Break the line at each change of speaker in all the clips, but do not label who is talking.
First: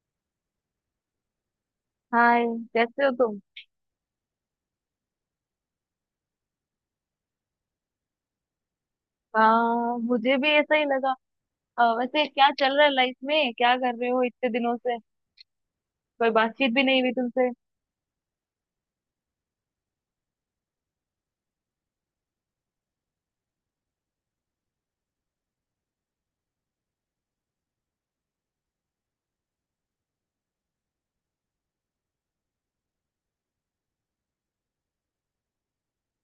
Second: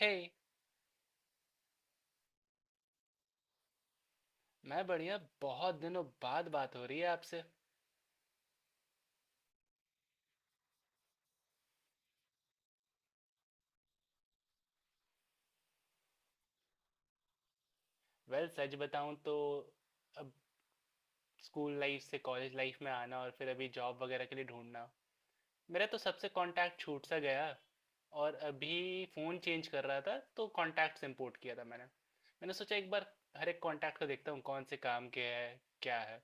हे hey।
Hi. कैसे हो तुम?
मैं बढ़िया, बहुत दिनों बाद बात हो रही है आपसे।
हाँ, मुझे भी ऐसा ही लगा। वैसे क्या चल रहा है लाइफ में, क्या कर रहे हो इतने दिनों से? कोई बातचीत भी नहीं हुई तुमसे।
वेल well, सच बताऊं तो अब स्कूल लाइफ से कॉलेज लाइफ में आना और फिर अभी जॉब वगैरह के लिए ढूंढना, मेरा तो सबसे कांटेक्ट छूट सा गया। और अभी फ़ोन चेंज कर रहा था तो कांटेक्ट्स इंपोर्ट किया था मैंने मैंने सोचा एक बार हर एक कांटेक्ट को देखता हूँ कौन से काम के है, क्या है।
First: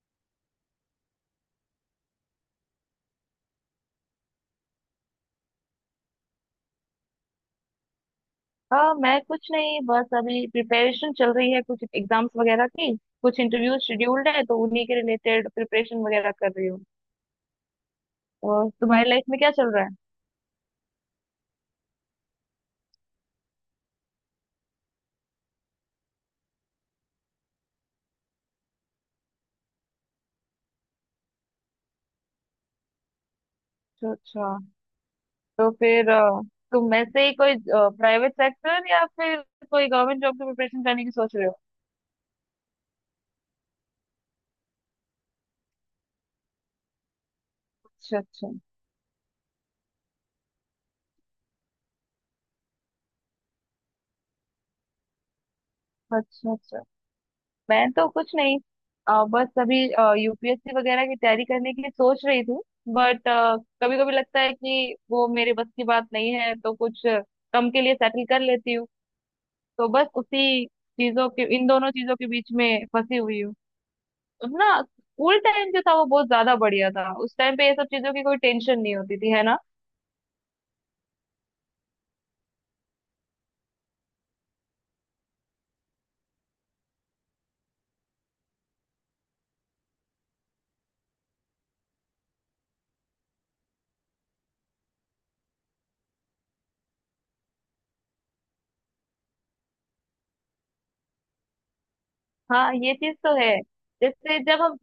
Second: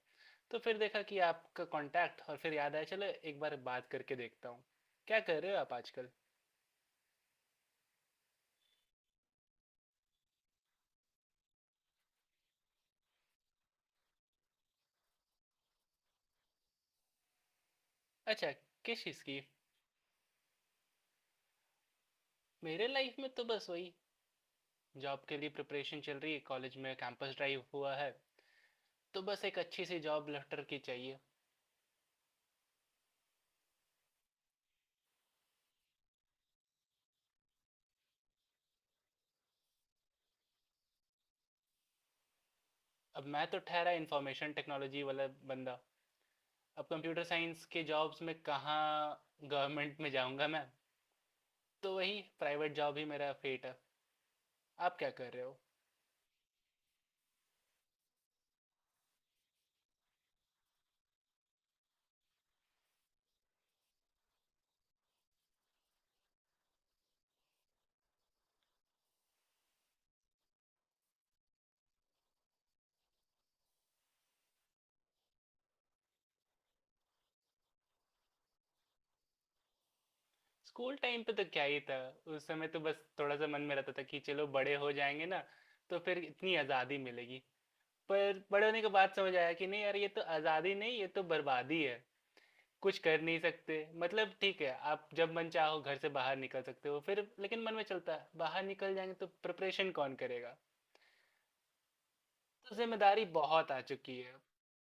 तो फिर देखा कि आपका कांटेक्ट और फिर याद आया, चलो एक बार बात करके देखता हूँ। क्या कर रहे हो आप आजकल।
हाँ, मैं कुछ नहीं, बस अभी प्रिपरेशन चल रही है कुछ एग्जाम्स वगैरह की। कुछ इंटरव्यू शेड्यूल्ड है तो उन्हीं के रिलेटेड प्रिपरेशन वगैरह कर रही हूँ।
अच्छा,
और
किस
तुम्हारी
चीज़
लाइफ
की।
में क्या चल रहा है?
मेरे लाइफ में तो बस वही, जॉब के लिए प्रिपरेशन चल रही है, कॉलेज में कैंपस ड्राइव हुआ है तो बस एक अच्छी सी जॉब लेटर की चाहिए।
अच्छा अच्छा। तो फिर तुम वैसे ही कोई प्राइवेट सेक्टर या फिर कोई गवर्नमेंट जॉब की प्रिपरेशन करने की सोच रहे हो?
अब मैं तो ठहरा इंफॉर्मेशन टेक्नोलॉजी वाला बंदा, अब कंप्यूटर साइंस के
अच्छा
जॉब्स में
अच्छा।
कहाँ गवर्नमेंट में जाऊँगा मैं। तो वही प्राइवेट जॉब ही मेरा फेट है। आप क्या कर रहे हो।
अच्छा अच्छा। मैं तो कुछ नहीं, बस अभी यूपीएससी वगैरह की तैयारी करने की सोच रही थी, बट कभी कभी लगता है कि वो मेरे बस की बात नहीं है, तो कुछ कम के लिए सेटल कर लेती हूँ। तो बस उसी चीजों के, इन दोनों चीजों के बीच में फंसी हुई हूँ। अपना स्कूल टाइम जो था वो बहुत ज्यादा बढ़िया था। उस टाइम पे ये सब चीजों की कोई टेंशन नहीं होती थी, है ना?
स्कूल टाइम पे तो क्या ही था। उस समय तो बस थोड़ा सा मन में रहता था कि चलो बड़े हो जाएंगे ना तो फिर इतनी आज़ादी मिलेगी। पर बड़े होने के बाद समझ आया कि नहीं यार, ये तो आज़ादी नहीं, ये तो बर्बादी है। कुछ कर नहीं सकते। मतलब ठीक है, आप जब मन चाहो घर से बाहर निकल सकते हो, फिर लेकिन मन में चलता है बाहर निकल जाएंगे तो प्रिपरेशन कौन करेगा।
हाँ,
तो
ये चीज
जिम्मेदारी
तो है।
बहुत आ चुकी है।
जैसे जब हम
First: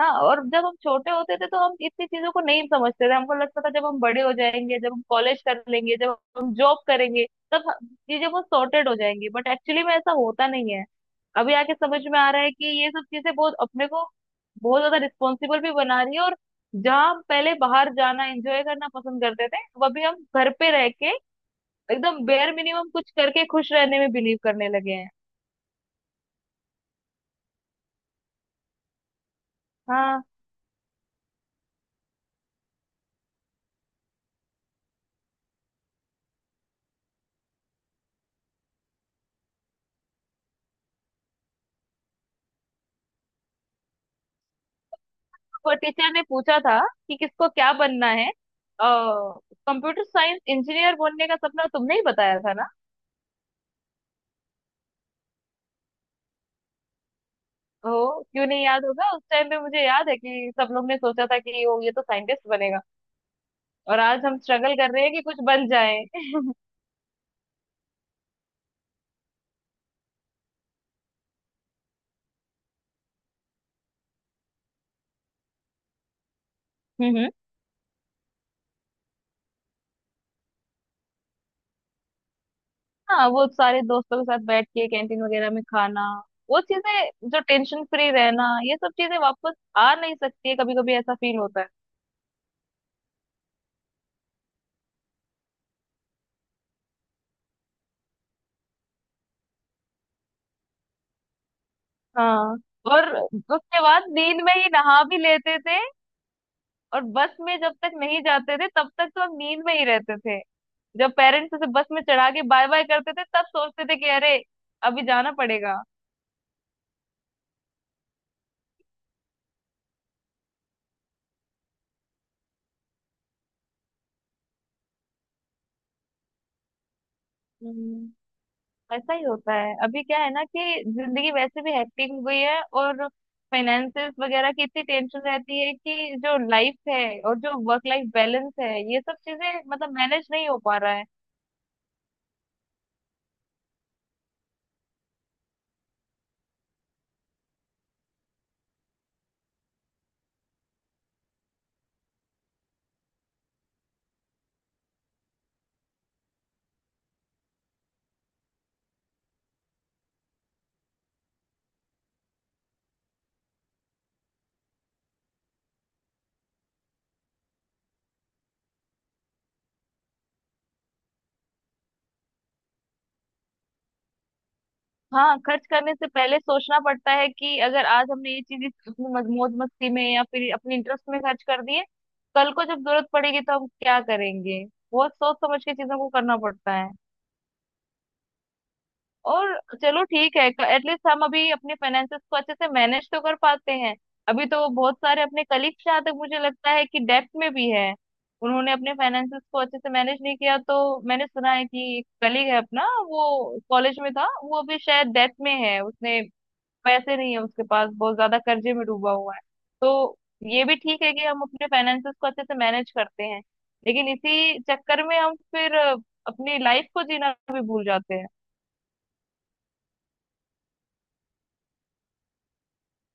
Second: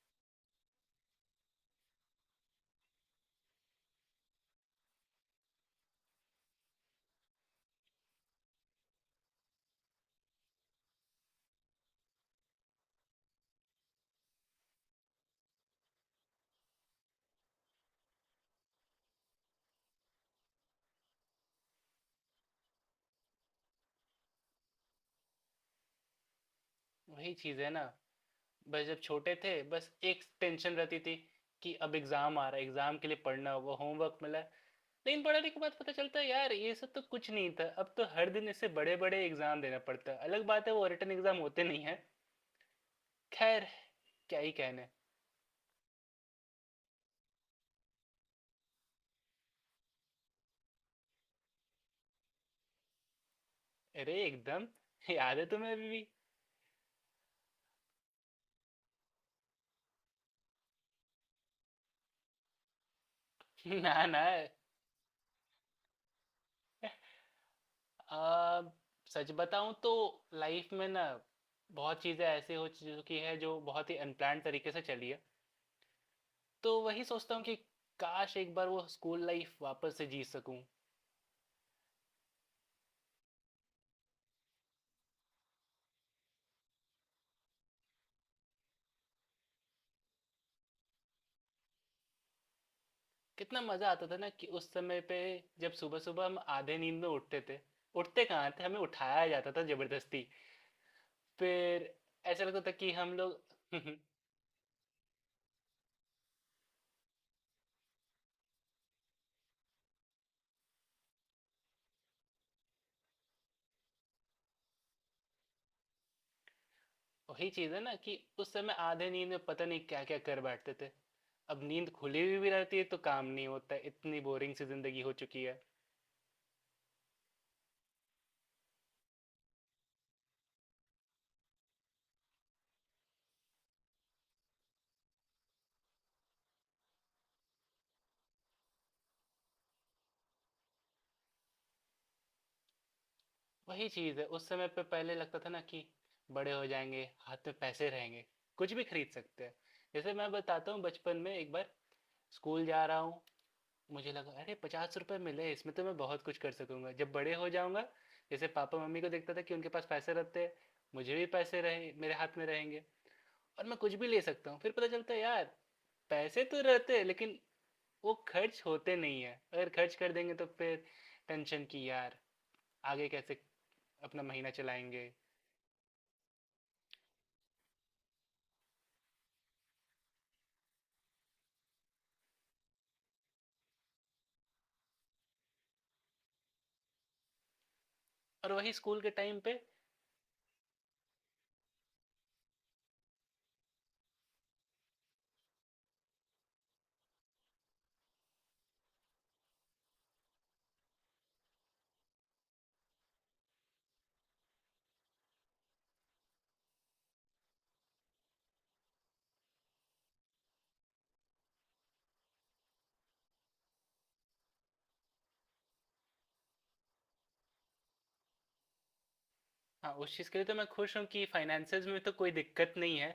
हाँ, और जब हम छोटे होते थे तो हम इतनी चीजों को नहीं समझते थे। हमको लगता था जब हम बड़े हो जाएंगे, जब हम कॉलेज कर लेंगे, जब हम जॉब करेंगे तब चीजें बहुत सॉर्टेड हो जाएंगी, बट एक्चुअली में ऐसा होता नहीं है। अभी आके समझ में आ रहा है कि ये सब चीजें बहुत अपने को बहुत ज्यादा रिस्पॉन्सिबल भी बना रही है, और जहाँ हम पहले बाहर जाना, एंजॉय करना पसंद करते थे, अब अभी हम घर पे रह के एकदम बेयर मिनिमम कुछ करके खुश रहने में बिलीव करने लगे हैं।
वही चीज है ना, बस जब छोटे थे बस एक
हाँ।
टेंशन रहती थी कि अब एग्जाम आ रहा है, एग्जाम के लिए पढ़ना होगा, होमवर्क मिला है। लेकिन पढ़ाने के बाद पता चलता है यार ये सब तो कुछ नहीं था, अब तो हर दिन इससे बड़े बड़े एग्जाम देना पड़ता है। अलग बात है वो रिटन एग्जाम होते नहीं है। खैर, क्या ही कहने।
वो टीचर ने पूछा था कि किसको क्या बनना है। कंप्यूटर साइंस इंजीनियर बनने का सपना तुमने ही बताया था ना?
अरे एकदम, याद है तुम्हें अभी भी।
ओ, क्यों नहीं याद होगा। उस टाइम पे मुझे याद है कि सब लोग ने सोचा था कि ओ, ये तो साइंटिस्ट बनेगा।
ना
और
ना।
आज हम स्ट्रगल कर रहे हैं कि कुछ बन जाए।
आ, सच बताऊं तो लाइफ में ना, बहुत चीज़ें ऐसी हो चुकी है जो बहुत ही अनप्लान्ड तरीके से चली है। तो वही
हम्म।
सोचता हूँ कि काश एक बार वो स्कूल लाइफ वापस से जी सकूं।
हाँ, वो सारे दोस्तों के साथ बैठ के कैंटीन वगैरह में खाना, वो चीजें, जो टेंशन फ्री रहना, ये सब चीजें वापस आ नहीं सकती है। कभी कभी ऐसा फील होता है।
कितना मज़ा आता था ना कि उस समय पे, जब सुबह सुबह हम आधे नींद में उठते थे। उठते कहाँ थे, हमें उठाया जाता था जबरदस्ती। फिर ऐसा
हाँ।
लगता था कि
और
हम लोग
उसके बाद नींद में ही नहा भी लेते थे। और बस में जब तक नहीं जाते थे तब तक तो हम नींद में ही रहते थे। जब पेरेंट्स उसे बस में चढ़ा के बाय बाय करते थे तब सोचते थे कि अरे, अभी जाना पड़ेगा।
वही चीज है ना, कि उस समय आधे नींद में पता नहीं क्या क्या कर बैठते थे। अब नींद खुली हुई भी रहती है तो काम नहीं होता है, इतनी बोरिंग सी जिंदगी हो चुकी है।
हम्म, ऐसा ही होता है। अभी क्या है ना कि जिंदगी वैसे भी हेक्टिक हो गई है, और फाइनेंसेस वगैरह की इतनी टेंशन रहती है कि जो लाइफ है और जो वर्क लाइफ बैलेंस है, ये सब चीजें मतलब मैनेज नहीं हो पा रहा है।
वही चीज है, उस समय पे पहले लगता था ना कि बड़े हो जाएंगे, हाथ में पैसे रहेंगे, कुछ भी खरीद सकते हैं। जैसे मैं बताता हूँ, बचपन में एक बार स्कूल जा रहा हूँ, मुझे लगा अरे पचास रुपए मिले, इसमें तो मैं बहुत कुछ कर सकूंगा जब बड़े हो जाऊंगा। जैसे पापा मम्मी को देखता था कि उनके पास पैसे रहते हैं, मुझे भी पैसे रहे, मेरे हाथ में रहेंगे और मैं कुछ भी ले सकता हूँ। फिर पता चलता है यार, पैसे तो रहते हैं लेकिन वो खर्च होते नहीं है। अगर खर्च कर देंगे तो फिर टेंशन की यार, आगे कैसे अपना महीना चलाएंगे।
हाँ, खर्च करने से पहले सोचना पड़ता है कि अगर आज हमने ये चीज अपनी मौज मस्ती में या फिर अपने इंटरेस्ट में खर्च कर दिए, कल को जब जरूरत पड़ेगी तो हम क्या करेंगे? बहुत सोच समझ के चीजों को करना पड़ता है।
और वही स्कूल के टाइम पे,
और चलो, ठीक है, एटलीस्ट हम अभी अपने फाइनेंसेस को अच्छे से मैनेज तो कर पाते हैं। अभी तो बहुत सारे अपने कलीग्स, जहाँ तक मुझे लगता है, कि डेब्ट में भी है। उन्होंने अपने फाइनेंसेस को अच्छे से मैनेज नहीं किया। तो मैंने सुना है कि कलीग है अपना, वो कॉलेज में था, वो अभी शायद डेब्ट में है। उसने पैसे नहीं है उसके पास, बहुत ज्यादा कर्जे में डूबा हुआ है। तो ये भी ठीक है कि हम अपने फाइनेंसेस को अच्छे से मैनेज करते हैं, लेकिन इसी चक्कर में हम फिर अपनी लाइफ को जीना भी भूल जाते हैं।
हाँ, उस चीज़ के लिए तो मैं खुश हूँ कि फाइनेंसेस में तो कोई दिक्कत नहीं है,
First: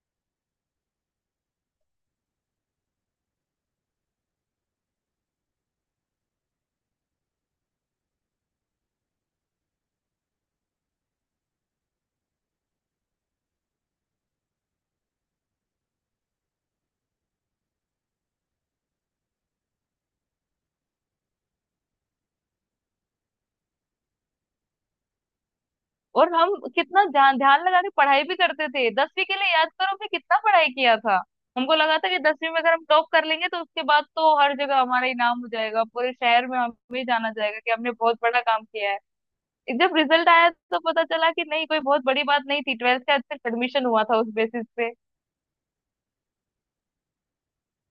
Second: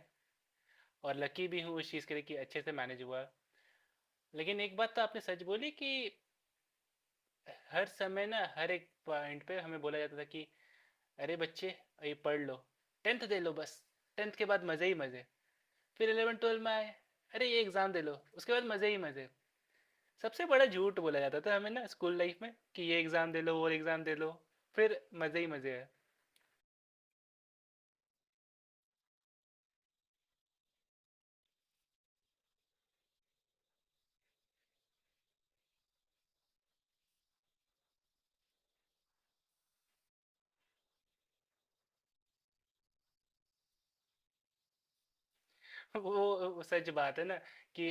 और लकी भी हूँ उस चीज़ के लिए कि अच्छे से मैनेज हुआ। लेकिन एक बात तो आपने सच बोली कि हर समय ना, हर एक पॉइंट पे हमें बोला जाता था कि अरे बच्चे, ये पढ़ लो, टेंथ दे लो बस, टेंथ के बाद मज़े ही मज़े। फिर इलेवन ट्वेल्व में आए, अरे ये एग्ज़ाम दे लो, उसके बाद मज़े ही मज़े। सबसे बड़ा झूठ बोला जाता था हमें ना स्कूल लाइफ में, कि ये एग्ज़ाम दे लो, वो एग्ज़ाम दे लो, फिर मज़े ही मज़े है।
और हम कितना ध्यान ध्यान लगा के पढ़ाई भी करते थे। दसवीं के लिए याद करो, हमने कितना पढ़ाई किया था। हमको लगा था कि दसवीं में अगर हम टॉप कर लेंगे तो उसके बाद तो हर जगह हमारा ही नाम हो जाएगा, पूरे शहर में हमें जाना जाएगा कि हमने बहुत बड़ा काम किया है। जब रिजल्ट आया तो पता चला कि नहीं, कोई बहुत बड़ी बात नहीं थी, ट्वेल्थ का सिर्फ एडमिशन हुआ था उस बेसिस पे।
वो वो सच बात है ना, कि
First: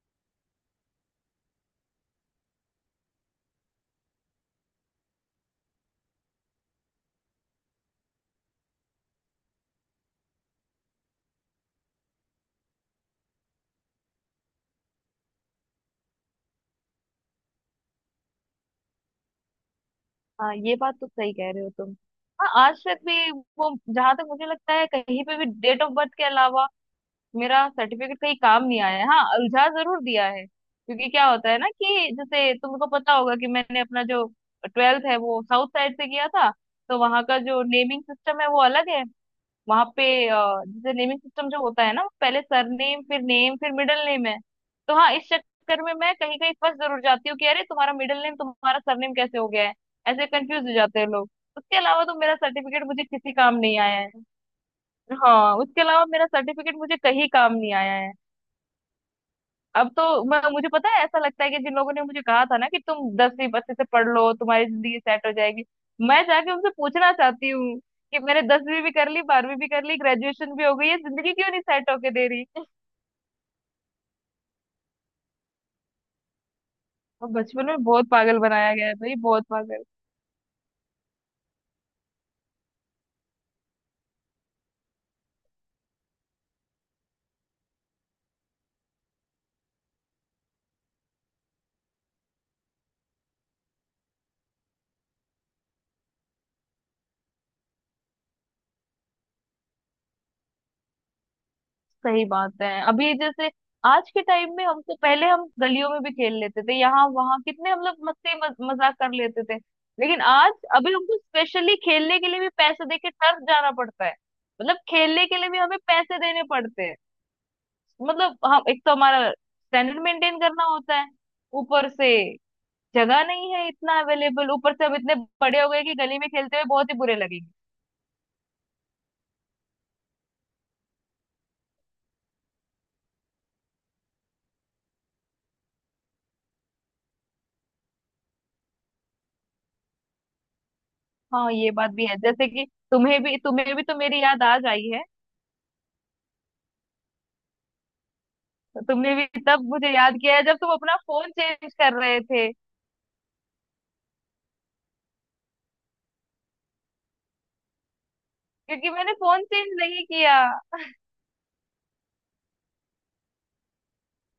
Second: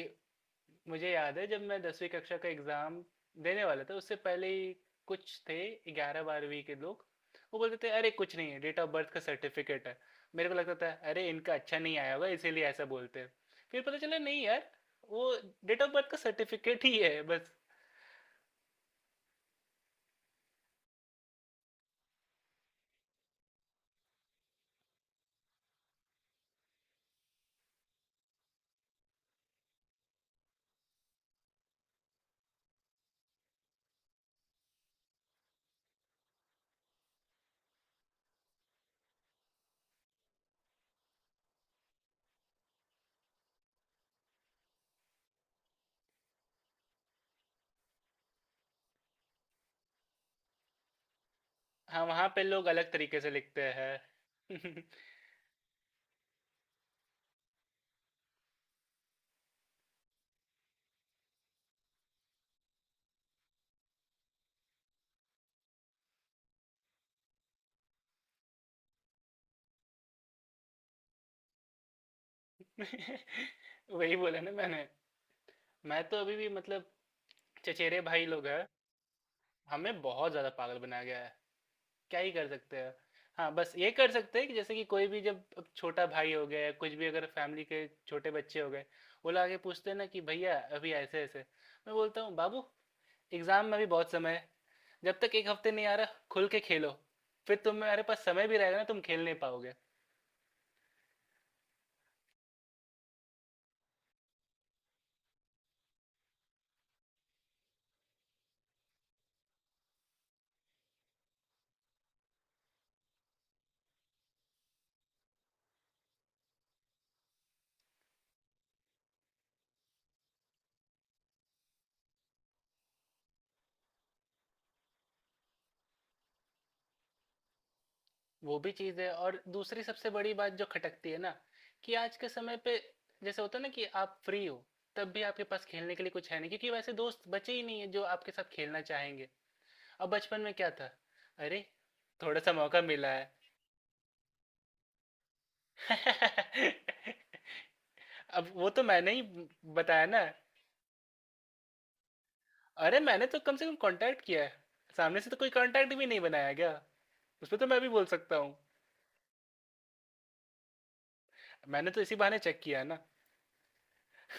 मुझे याद है जब मैं दसवीं कक्षा का एग्ज़ाम देने वाला था, उससे पहले ही कुछ थे ग्यारह बारहवीं के लोग। वो बोलते थे अरे कुछ नहीं है, डेट ऑफ बर्थ का सर्टिफिकेट है। मेरे को लगता था अरे इनका अच्छा नहीं आया होगा इसीलिए ऐसा बोलते हैं। फिर पता चला नहीं यार, वो डेट ऑफ बर्थ का सर्टिफिकेट ही है बस।
हाँ, ये बात तो सही कह रहे हो तुम। हाँ, आज तक भी वो, जहां तक मुझे लगता है, कहीं पे भी डेट ऑफ बर्थ के अलावा मेरा सर्टिफिकेट कहीं काम नहीं आया है। हाँ, उलझा जरूर दिया है, क्योंकि क्या होता है ना, कि जैसे तुमको पता होगा कि मैंने अपना जो ट्वेल्थ है वो साउथ साइड से किया था। तो वहां का जो नेमिंग सिस्टम है वो अलग है। वहां पे अ, जैसे नेमिंग सिस्टम जो होता है ना, पहले सरनेम फिर नेम फिर मिडिल नेम है। तो हाँ, इस चक्कर में मैं कहीं कहीं फंस जरूर जाती हूँ कि अरे तुम्हारा मिडिल नेम तुम्हारा सरनेम कैसे हो गया है। ऐसे कंफ्यूज हो जाते हैं लोग। उसके
हाँ,
अलावा तो
वहाँ
मेरा
पे लोग
सर्टिफिकेट
अलग
मुझे
तरीके से
किसी काम
लिखते
नहीं
हैं।
आया है। हाँ, उसके अलावा मेरा सर्टिफिकेट मुझे कहीं काम नहीं आया है। अब तो मैं, मुझे पता है, ऐसा लगता है कि जिन लोगों ने मुझे कहा था ना कि तुम दसवीं अच्छे से पढ़ लो तुम्हारी जिंदगी सेट हो जाएगी, मैं जाके उनसे पूछना चाहती हूँ कि मैंने दसवीं भी कर ली, बारहवीं भी कर ली, ग्रेजुएशन भी हो गई है, जिंदगी क्यों नहीं सेट होके दे रही?
वही बोला ना मैंने। मैं तो अभी भी, मतलब
और बचपन में
चचेरे
बहुत
भाई
पागल
लोग हैं,
बनाया गया है भाई, बहुत पागल।
हमें बहुत ज़्यादा पागल बनाया गया है। क्या ही कर सकते हैं। हाँ, बस ये कर सकते हैं कि जैसे कि कोई भी, जब अब छोटा भाई हो गया या कुछ भी, अगर फैमिली के छोटे बच्चे हो गए, वो लोग आके पूछते हैं ना कि भैया अभी ऐसे-ऐसे। मैं बोलता हूँ बाबू, एग्ज़ाम में भी बहुत समय है। जब तक एक हफ्ते नहीं आ रहा, खुल के खेलो। फिर तुम्हारे पास समय भी रहेगा ना, तुम खेल नहीं पाओगे।
सही बात है। अभी जैसे आज के टाइम में हमको, पहले हम गलियों में भी खेल लेते थे, यहाँ वहाँ कितने हम लोग मस्ती मजाक कर लेते थे। लेकिन आज अभी हमको स्पेशली खेलने के लिए भी पैसे दे के टर्फ जाना पड़ता है। मतलब खेलने के लिए भी हमें पैसे देने पड़ते हैं। मतलब हम, एक तो हमारा स्टैंडर्ड मेंटेन करना होता है, ऊपर से जगह नहीं है इतना अवेलेबल, ऊपर से अब इतने बड़े हो गए कि गली में खेलते हुए बहुत ही बुरे लगेंगे।
वो भी चीज़ है, और दूसरी सबसे बड़ी बात जो खटकती है ना, कि आज के समय पे जैसे होता है ना कि आप फ्री हो, तब भी आपके पास खेलने के लिए कुछ है नहीं, क्योंकि वैसे दोस्त बचे ही नहीं है जो आपके साथ खेलना चाहेंगे। अब बचपन में क्या था।
हाँ,
अरे,
ये बात भी है।
थोड़ा
जैसे
सा
कि
मौका मिला
तुम्हें
है।
भी, तुम्हें भी तो मेरी याद आज आई है।
अब वो
तो
तो मैंने
तुमने
ही
भी तब मुझे
बताया
याद
ना।
किया है जब तुम अपना फोन चेंज कर रहे थे।
अरे मैंने तो कम से कम कांटेक्ट किया है, सामने से तो कोई कांटेक्ट भी नहीं बनाया गया, उस पर तो मैं भी बोल सकता हूँ।
क्योंकि मैंने फोन चेंज नहीं किया।
मैंने तो इसी बहाने चेक किया है ना।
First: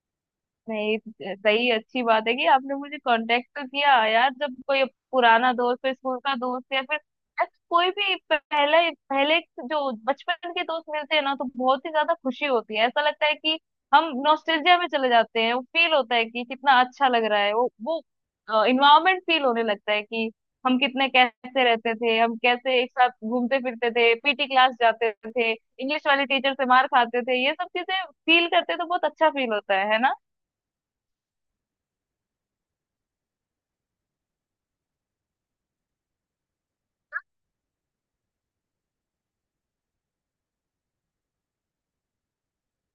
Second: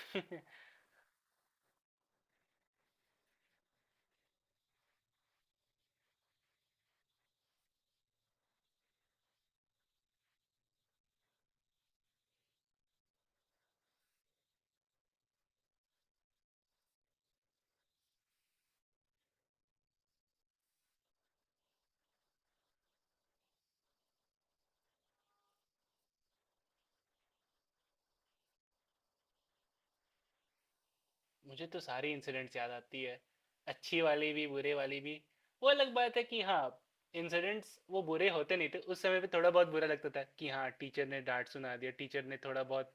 नहीं, सही, अच्छी बात है कि आपने मुझे कांटेक्ट तो किया यार। जब कोई पुराना दोस्त हो, स्कूल का दोस्त या फिर यार कोई भी, पहले पहले जो बचपन के दोस्त मिलते हैं ना, तो बहुत ही ज्यादा खुशी होती है। ऐसा लगता है कि हम नॉस्टैल्जिया में चले जाते हैं। वो फील होता है कि कितना अच्छा लग रहा है, वो इन्वायरमेंट फील होने लगता है कि हम कितने, कैसे रहते थे, हम कैसे एक साथ घूमते फिरते थे, पीटी क्लास जाते थे, इंग्लिश वाली टीचर से मार खाते थे, ये सब चीजें फील करते तो बहुत अच्छा फील होता है ना?
मुझे तो सारी इंसिडेंट्स याद आती है, अच्छी वाली भी बुरे वाली भी। वो अलग बात है कि हाँ, इंसिडेंट्स वो बुरे होते नहीं थे उस समय पे, थोड़ा बहुत बुरा लगता था कि हाँ टीचर ने डांट सुना दिया, टीचर ने थोड़ा बहुत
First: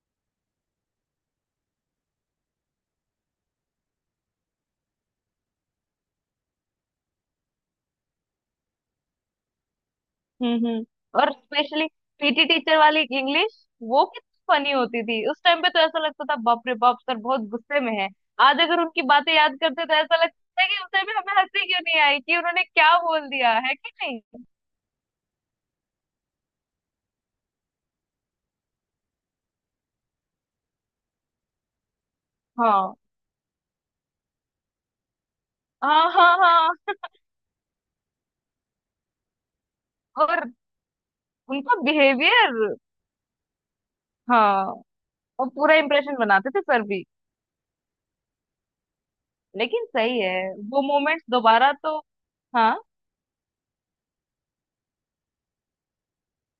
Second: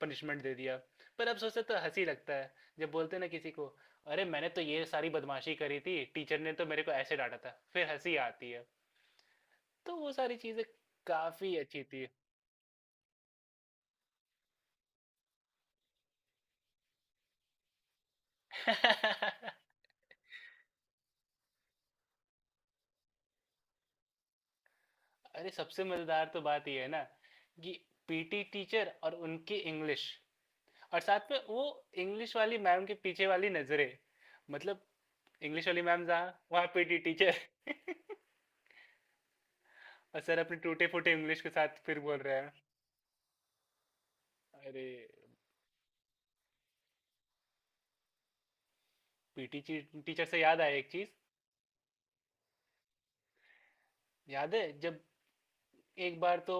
पनिशमेंट दे दिया, पर अब सोचते तो हंसी लगता है। जब बोलते हैं ना किसी को, अरे मैंने तो ये सारी बदमाशी करी थी, टीचर ने तो मेरे को ऐसे डांटा था, फिर हंसी आती है। तो वो सारी चीज़ें
हम्म। और
काफ़ी अच्छी
स्पेशली
थी।
पीटी टीचर वाली इंग्लिश, वो कितनी फनी होती थी। उस टाइम पे तो ऐसा लगता था बाप रे बाप, सर बहुत गुस्से में है। आज अगर उनकी बातें याद करते तो ऐसा लगता है कि उस टाइम पे हमें हंसी क्यों नहीं आई कि उन्होंने क्या बोल दिया है कि नहीं।
अरे सबसे मजेदार तो बात ये है ना, कि पीटी टीचर और उनकी इंग्लिश, और साथ में वो इंग्लिश वाली मैम के
हाँ
पीछे वाली नजरें। मतलब इंग्लिश वाली
हाँ
मैम
हाँ।
जहाँ, वहाँ
हाँ,
पीटी टीचर। और सर
और
अपने टूटे फूटे इंग्लिश के
उनका
साथ फिर बोल रहे हैं।
बिहेवियर। हाँ,
अरे
और पूरा इंप्रेशन बनाते थे सर भी।
पीटी
लेकिन सही
टीचर
है,
से याद आया
वो
एक चीज,
मोमेंट्स दोबारा तो, हाँ।
याद है जब एक बार तो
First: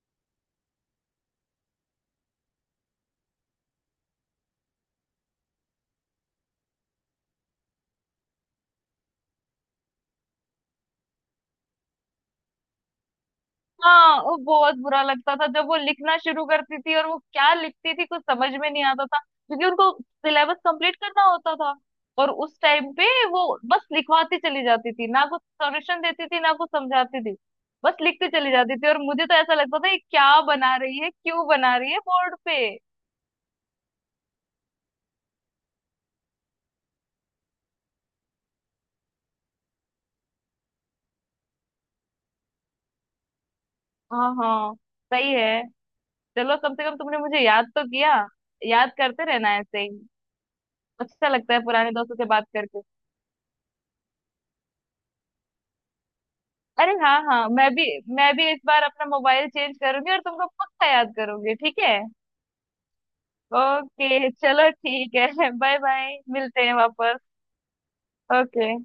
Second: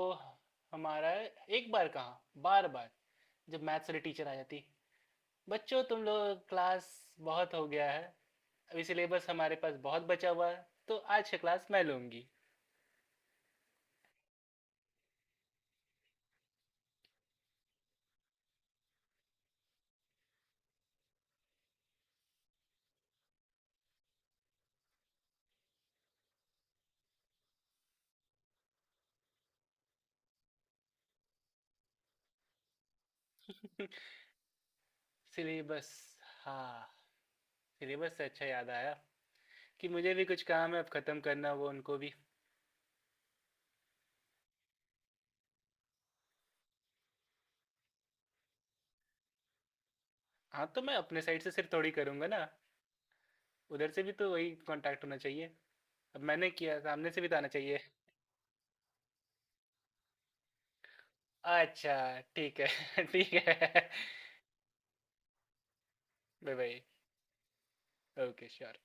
हमारा, एक बार कहाँ, बार बार, जब मैथ्स वाली टीचर आ जाती, बच्चों तुम लोग क्लास, बहुत हो गया है, अभी सिलेबस हमारे पास बहुत बचा हुआ है तो आज की क्लास मैं लूंगी।
हाँ, वो बहुत बुरा लगता था जब वो लिखना शुरू करती थी और वो क्या लिखती थी कुछ समझ में नहीं आता था, क्योंकि उनको सिलेबस कंप्लीट करना होता था। और उस टाइम पे वो बस लिखवाती चली जाती थी, ना कुछ सॉल्यूशन देती थी ना कुछ समझाती थी, बस लिखती चली जाती थी। और मुझे तो ऐसा लगता था ये क्या बना रही है, क्यों बना रही है बोर्ड पे।
सिलेबस, हाँ, सिलेबस से अच्छा याद आया कि मुझे भी कुछ काम है अब खत्म करना, वो उनको भी।
हाँ हाँ, सही है। चलो, कम से कम तुमने मुझे याद तो किया। याद करते रहना ऐसे ही।
हाँ तो मैं अपने
अच्छा
साइड से
लगता है
सिर्फ थोड़ी
पुराने दोस्तों से
करूंगा
बात
ना,
करके।
उधर से भी तो वही कांटेक्ट होना चाहिए। अब मैंने किया,
अरे
सामने
हाँ
से भी तो आना
हाँ, मैं
चाहिए।
भी, मैं भी इस बार अपना मोबाइल चेंज करूंगी और तुमको पक्का याद करूंगी, ठीक
अच्छा,
है?
ठीक है। ठीक है,
ओके चलो, ठीक है। बाय बाय,
बाय
मिलते हैं
बाय।
वापस।
Okay
okay.
श्योर।